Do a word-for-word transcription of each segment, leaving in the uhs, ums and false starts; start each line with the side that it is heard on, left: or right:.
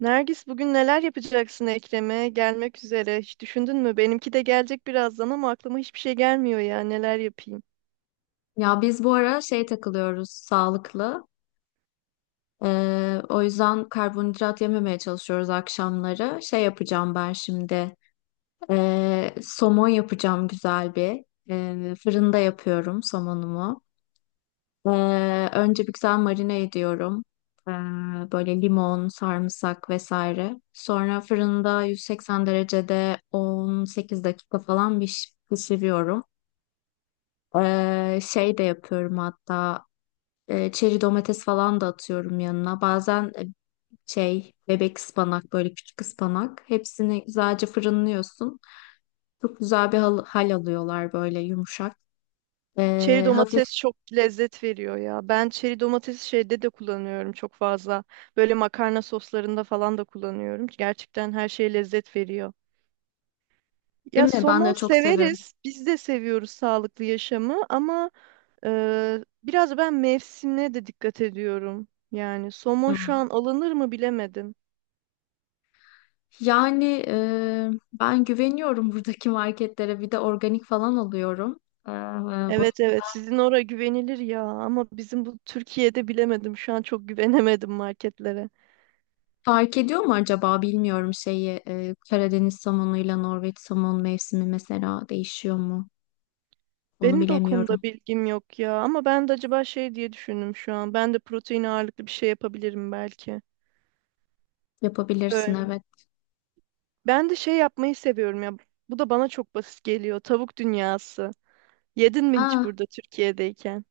right: Nergis bugün neler yapacaksın Ekrem'e? Gelmek üzere. Hiç düşündün mü? Benimki de gelecek birazdan ama aklıma hiçbir şey gelmiyor ya. Neler yapayım?
left: Ya biz bu ara şey takılıyoruz sağlıklı. Ee, o yüzden karbonhidrat yememeye çalışıyoruz akşamları. Şey yapacağım ben şimdi. Ee, somon yapacağım güzel bir. Ee, fırında yapıyorum somonumu. Ee, önce bir güzel marine ediyorum. Ee, Böyle limon, sarımsak vesaire. Sonra fırında yüz seksen derecede on sekiz dakika falan piş- pişiriyorum. Ee, şey de yapıyorum hatta. E, çeri domates falan da atıyorum yanına. Bazen e, şey bebek ıspanak, böyle küçük ıspanak. Hepsini güzelce fırınlıyorsun. Çok güzel bir hal, hal alıyorlar, böyle yumuşak.
right: Çeri
left: E, hafif,
right: domates çok lezzet veriyor ya. Ben çeri domatesi şeyde de kullanıyorum çok fazla. Böyle makarna soslarında falan da kullanıyorum. Gerçekten her şey lezzet veriyor. Ya
left: değil mi? Ben
right: somon
left: de çok seviyorum.
right: severiz. Biz de seviyoruz sağlıklı yaşamı ama e, biraz ben mevsimine de dikkat ediyorum. Yani somon şu
left: Hmm.
right: an alınır mı bilemedim.
left: Yani e, ben güveniyorum buradaki marketlere. Bir de organik falan alıyorum. E, O
right: Evet, evet, sizin oraya güvenilir ya ama bizim bu Türkiye'de bilemedim, şu an çok güvenemedim marketlere.
left: fark ediyor mu acaba, bilmiyorum şeyi. E, Karadeniz somonuyla Norveç somon mevsimi mesela değişiyor mu? Onu
right: Benim de o konuda
left: bilemiyorum.
right: bilgim yok ya ama ben de acaba şey diye düşündüm, şu an ben de protein ağırlıklı bir şey yapabilirim belki.
left: Yapabilirsin,
right: Öyle.
left: evet.
right: Ben de şey yapmayı seviyorum ya, bu da bana çok basit geliyor, tavuk dünyası. Yedin mi hiç
left: Aa,
right: burada Türkiye'deyken?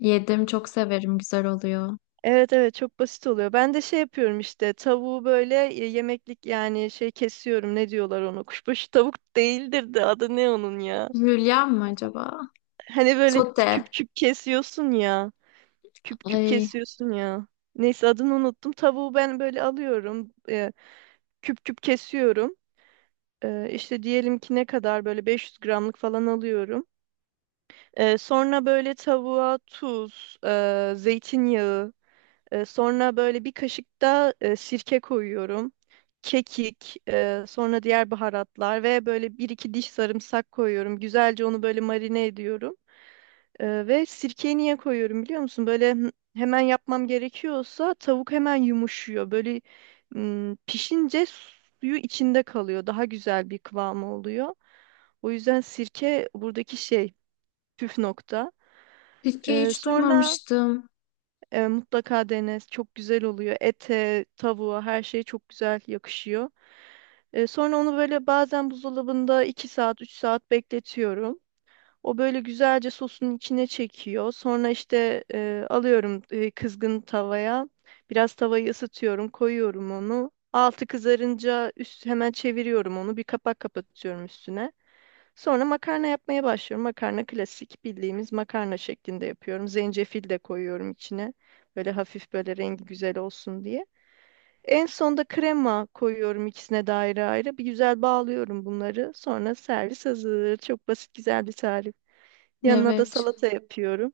left: yedim, çok severim, güzel oluyor.
right: Evet, evet, çok basit oluyor. Ben de şey yapıyorum işte, tavuğu böyle e, yemeklik yani şey kesiyorum, ne diyorlar ona, kuşbaşı tavuk değildir de adı ne onun ya?
left: Hülya mı acaba?
right: Hani böyle küp
left: Sote.
right: küp kesiyorsun ya. Küp küp
left: Ay,
right: kesiyorsun ya. Neyse, adını unuttum. Tavuğu ben böyle alıyorum. E, küp küp kesiyorum. E, işte diyelim ki, ne kadar böyle beş yüz gramlık falan alıyorum. E, sonra böyle tavuğa tuz, e, zeytinyağı, e, sonra böyle bir kaşık da e, sirke koyuyorum. Kekik, e, sonra diğer baharatlar ve böyle bir iki diş sarımsak koyuyorum. Güzelce onu böyle marine ediyorum. Ee, ve sirkeyi niye koyuyorum biliyor musun? Böyle hı- hemen yapmam gerekiyorsa tavuk hemen yumuşuyor. Böyle ım, pişince suyu içinde kalıyor. Daha güzel bir kıvamı oluyor. O yüzden sirke buradaki şey, püf nokta.
left: Türkiye
right: Ee,
left: hiç
right: sonra
left: duymamıştım.
right: e, mutlaka dene. Çok güzel oluyor. Ete, tavuğa her şey çok güzel yakışıyor. Ee, sonra onu böyle bazen buzdolabında iki saat, üç saat bekletiyorum. O böyle güzelce sosun içine çekiyor. Sonra işte e, alıyorum e, kızgın tavaya. Biraz tavayı ısıtıyorum, koyuyorum onu. Altı kızarınca üst hemen çeviriyorum onu. Bir kapak kapatıyorum üstüne. Sonra makarna yapmaya başlıyorum. Makarna klasik, bildiğimiz makarna şeklinde yapıyorum. Zencefil de koyuyorum içine. Böyle hafif, böyle rengi güzel olsun diye. En sonda krema koyuyorum ikisine de ayrı ayrı. Bir güzel bağlıyorum bunları. Sonra servis hazır. Çok basit, güzel bir tarif. Yanına da
left: Evet,
right: salata yapıyorum.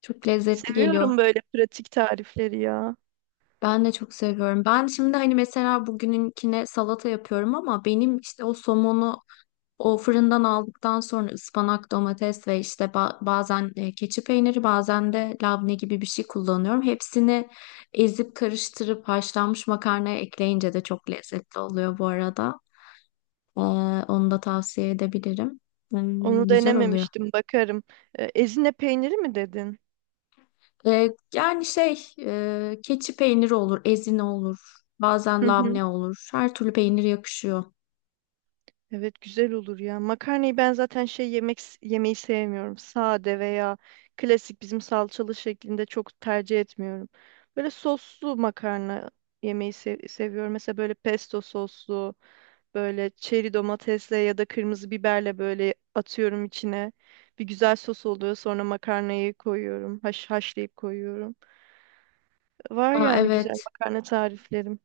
left: çok lezzetli geliyor.
right: Seviyorum böyle pratik tarifleri ya.
left: Ben de çok seviyorum. Ben şimdi hani mesela bugününkine salata yapıyorum ama benim işte o somonu, o fırından aldıktan sonra ıspanak, domates ve işte ba- bazen e, keçi peyniri, bazen de labne gibi bir şey kullanıyorum. Hepsini ezip karıştırıp haşlanmış makarnaya ekleyince de çok lezzetli oluyor bu arada. Ee, Onu da tavsiye edebilirim.
right: Onu
left: Hmm, güzel oluyor.
right: denememiştim, bakarım. E, Ezine peyniri mi dedin?
left: Ee, Yani şey, e, keçi peyniri olur, ezine olur, bazen
right: Hı hı.
left: labne olur. Her türlü peynir yakışıyor.
right: Evet, güzel olur ya. Makarnayı ben zaten şey, yemek yemeyi sevmiyorum. Sade veya klasik, bizim salçalı şeklinde çok tercih etmiyorum. Böyle soslu makarna yemeyi se- seviyorum. Mesela böyle pesto soslu. Böyle çeri domatesle ya da kırmızı biberle böyle atıyorum içine. Bir güzel sos oluyor. Sonra makarnayı koyuyorum. Haş, haşlayıp koyuyorum. Var
left: Aa,
right: yani güzel
left: evet,
right: makarna tariflerim.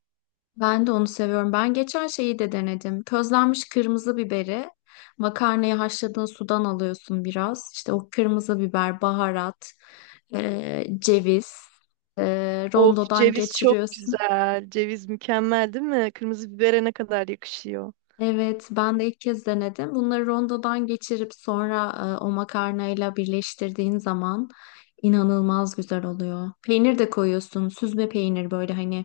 left: ben de onu seviyorum. Ben geçen şeyi de denedim. Közlenmiş kırmızı biberi, makarnayı haşladığın sudan alıyorsun biraz. İşte o kırmızı biber, baharat, e, ceviz, e,
right: Of,
left: rondodan
right: ceviz çok
left: geçiriyorsun.
right: güzel. Ceviz mükemmel, değil mi? Kırmızı bibere ne kadar yakışıyor.
left: Evet, ben de ilk kez denedim. Bunları rondodan geçirip sonra e, o makarnayla birleştirdiğin zaman inanılmaz güzel oluyor. Peynir de koyuyorsun, süzme peynir böyle hani,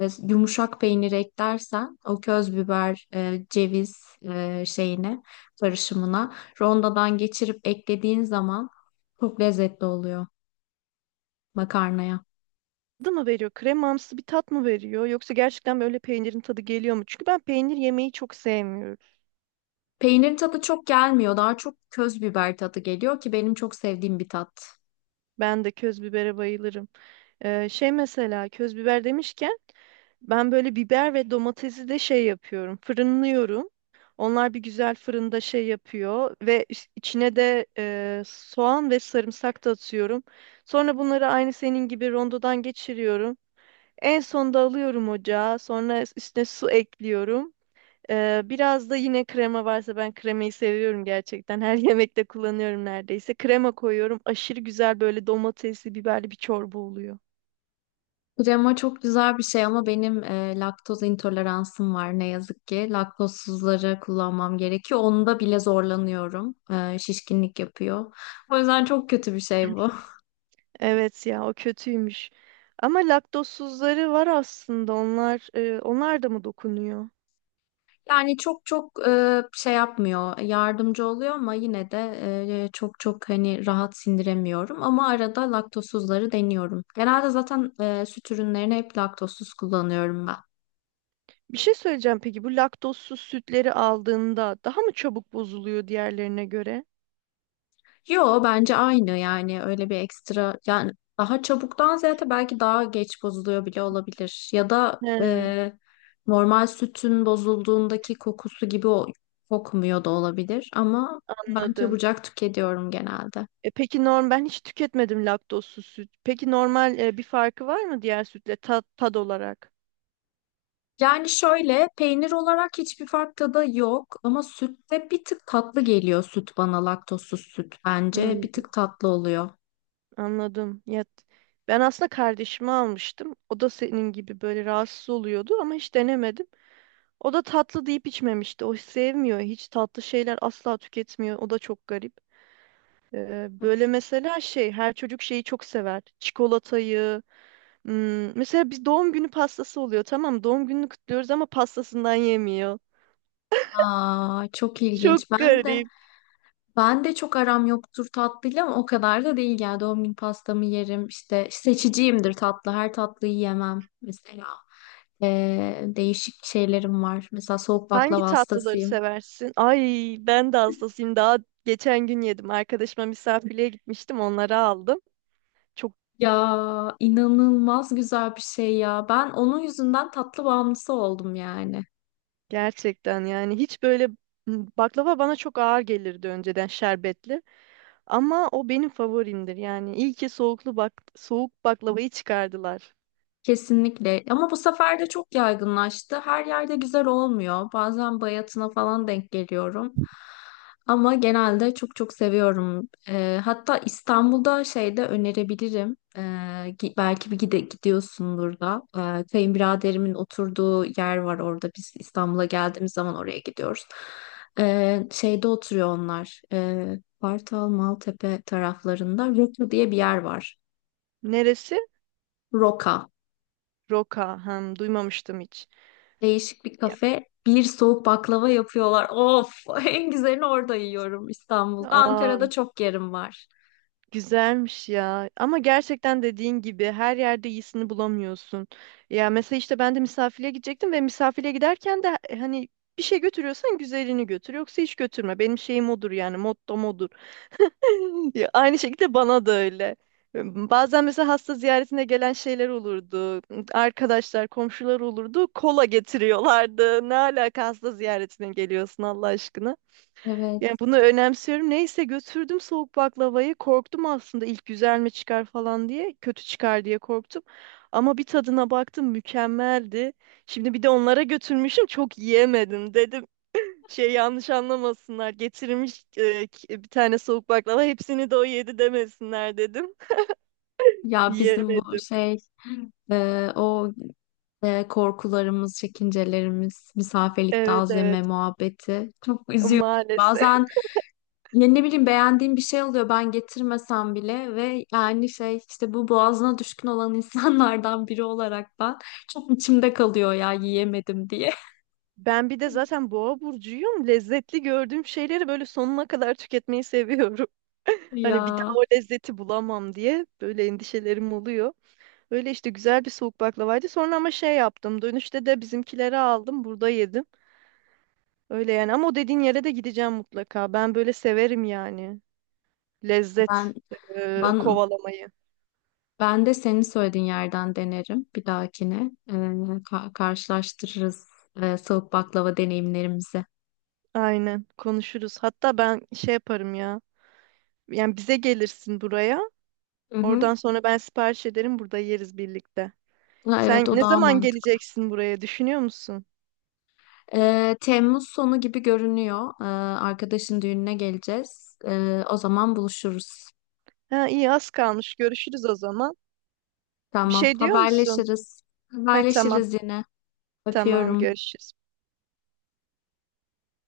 left: e, yumuşak peynir eklersen o köz biber, e, ceviz e, şeyine, karışımına rondodan geçirip eklediğin zaman çok lezzetli oluyor makarnaya.
right: Tadı mı veriyor? Kremamsı bir tat mı veriyor? Yoksa gerçekten böyle peynirin tadı geliyor mu? Çünkü ben peynir yemeyi çok sevmiyorum.
left: Peynir tadı çok gelmiyor. Daha çok köz biber tadı geliyor ki benim çok sevdiğim bir tat.
right: Ben de köz bibere bayılırım. Ee, şey mesela, köz biber demişken, ben böyle biber ve domatesi de şey yapıyorum. Fırınlıyorum. Onlar bir güzel fırında şey yapıyor ve iç- içine de e, soğan ve sarımsak da atıyorum. Sonra bunları aynı senin gibi rondodan geçiriyorum. En sonda alıyorum ocağa. Sonra üstüne su ekliyorum. E, biraz da yine krema varsa, ben kremayı seviyorum gerçekten. Her yemekte kullanıyorum neredeyse. Krema koyuyorum. Aşırı güzel, böyle domatesli, biberli bir çorba oluyor.
left: Krema çok güzel bir şey ama benim e, laktoz intoleransım var, ne yazık ki. Laktozsuzları kullanmam gerekiyor. Onda bile zorlanıyorum. E, şişkinlik yapıyor. O yüzden çok kötü bir şey bu.
right: Evet ya, o kötüymüş. Ama laktozsuzları var aslında. Onlar e, onlar da mı dokunuyor?
left: Yani çok çok e, şey yapmıyor, yardımcı oluyor ama yine de e, çok çok hani rahat sindiremiyorum. Ama arada laktozsuzları deniyorum. Genelde zaten e, süt ürünlerini hep laktozsuz kullanıyorum ben.
right: Bir şey söyleyeceğim, peki bu laktozsuz sütleri aldığında daha mı çabuk bozuluyor diğerlerine göre?
left: Yo, bence aynı, yani öyle bir ekstra, yani daha çabuktan ziyade belki daha geç bozuluyor bile olabilir. Ya da
right: He,
left: e, normal sütün bozulduğundaki kokusu gibi o kokmuyor da olabilir ama ben
right: anladım.
left: çabucak tüketiyorum genelde.
right: E, peki norm ben hiç tüketmedim laktozsuz süt. Peki normal, e, bir farkı var mı diğer sütle, tat, tad olarak?
left: Yani şöyle, peynir olarak hiçbir fark tadı yok ama sütte bir tık tatlı geliyor süt bana, laktozsuz süt bence
right: Hmm,
left: bir tık tatlı oluyor.
right: anladım. Ya, ben aslında kardeşimi almıştım. O da senin gibi böyle rahatsız oluyordu ama hiç denemedim. O da tatlı deyip içmemişti. O sevmiyor. Hiç tatlı şeyler asla tüketmiyor. O da çok garip. Ee, böyle mesela şey, her çocuk şeyi çok sever. Çikolatayı. hmm, mesela biz, doğum günü pastası oluyor. Tamam, doğum gününü kutluyoruz ama pastasından yemiyor.
left: Aa, çok
right: Çok
left: ilginç. Ben de
right: garip.
left: ben de çok aram yoktur tatlıyla ama o kadar da değil, yani doğum günü pastamı yerim, işte seçiciyimdir tatlı, her tatlıyı yemem mesela. Ee, değişik şeylerim var. Mesela soğuk
right: Hangi
left: baklava
right: tatlıları
left: hastasıyım.
right: seversin? Ay, ben de hastasıyım. Daha geçen gün yedim. Arkadaşıma misafirliğe gitmiştim. Onları aldım. Çok
left: Ya, inanılmaz güzel bir şey ya. Ben onun yüzünden tatlı bağımlısı oldum yani.
right: gerçekten yani, hiç böyle, hmm, baklava bana çok ağır gelirdi önceden, şerbetli. Ama o benim favorimdir yani. İyi ki soğuklu bak soğuk baklavayı çıkardılar.
left: Kesinlikle. Ama bu sefer de çok yaygınlaştı. Her yerde güzel olmuyor. Bazen bayatına falan denk geliyorum. Ama genelde çok çok seviyorum. Ee, hatta İstanbul'da şeyde önerebilirim. Ee, gi- belki bir gide gidiyorsundur da. Ee, kayınbiraderimin oturduğu yer var orada. Biz İstanbul'a geldiğimiz zaman oraya gidiyoruz. Ee, şeyde oturuyor onlar. Ee, Kartal, Maltepe taraflarında. Roka diye bir yer var.
right: Neresi?
left: Roka.
right: Roka. Hem duymamıştım hiç.
left: Değişik bir
right: Ya,
left: kafe. Bir soğuk baklava yapıyorlar. Of, en güzelini orada yiyorum İstanbul'da.
right: aa,
left: Ankara'da çok yerim var.
right: güzelmiş ya. Ama gerçekten dediğin gibi her yerde iyisini bulamıyorsun. Ya mesela işte ben de misafire gidecektim ve misafire giderken de hani, bir şey götürüyorsan güzelini götür. Yoksa hiç götürme. Benim şeyim odur yani, mottom odur. Ya, aynı şekilde bana da öyle. Bazen mesela hasta ziyaretine gelen şeyler olurdu. Arkadaşlar, komşular olurdu. Kola getiriyorlardı. Ne alaka hasta ziyaretine geliyorsun Allah aşkına. Yani,
left: Evet.
right: bunu önemsiyorum. Neyse, götürdüm soğuk baklavayı. Korktum aslında ilk, güzel mi çıkar falan diye. Kötü çıkar diye korktum. Ama bir tadına baktım, mükemmeldi. Şimdi bir de onlara götürmüşüm, çok yiyemedim dedim. Şey, yanlış anlamasınlar. Getirmiş e, ki- bir tane soğuk baklava. Hepsini de o yedi demesinler dedim.
left: Ya bizim bu
right: Yiyemedim.
left: şey, e, o e, korkularımız, çekincelerimiz, misafirlikte
right: Evet,
left: azleme
right: evet.
left: muhabbeti çok üzüyor.
right: Maalesef.
left: Bazen ne, ne bileyim, beğendiğim bir şey oluyor, ben getirmesem bile ve yani şey işte, bu boğazına düşkün olan insanlardan biri olarak ben çok içimde kalıyor ya, yiyemedim diye.
right: Ben bir de zaten boğa burcuyum. Lezzetli gördüğüm şeyleri böyle sonuna kadar tüketmeyi seviyorum. Hani bir
left: Ya.
right: daha o lezzeti bulamam diye böyle endişelerim oluyor. Öyle işte, güzel bir soğuk baklavaydı. Sonra ama şey yaptım. Dönüşte de bizimkileri aldım. Burada yedim. Öyle yani. Ama o dediğin yere de gideceğim mutlaka. Ben böyle severim yani.
left: Ben
right: Lezzet e,
left: ben
right: kovalamayı.
left: ben de senin söylediğin yerden denerim bir dahakine. Ee, ka- karşılaştırırız e, soğuk baklava deneyimlerimizi.
right: Aynen, konuşuruz. Hatta ben şey yaparım ya. Yani bize gelirsin buraya.
left: Hı hı.
right: Oradan sonra ben sipariş ederim, burada yeriz birlikte.
left: Ha, evet,
right: Sen
left: o
right: ne
left: daha
right: zaman
left: mantıklı.
right: geleceksin buraya, düşünüyor musun?
left: Ee, Temmuz sonu gibi görünüyor. Ee, arkadaşın düğününe geleceğiz. Ee, o zaman buluşuruz.
right: Ha, iyi, az kalmış. Görüşürüz o zaman. Bir
left: Tamam,
right: şey diyor musun?
left: haberleşiriz.
right: Ha, tamam.
left: Haberleşiriz yine.
right: Tamam,
left: Öpüyorum.
right: görüşürüz.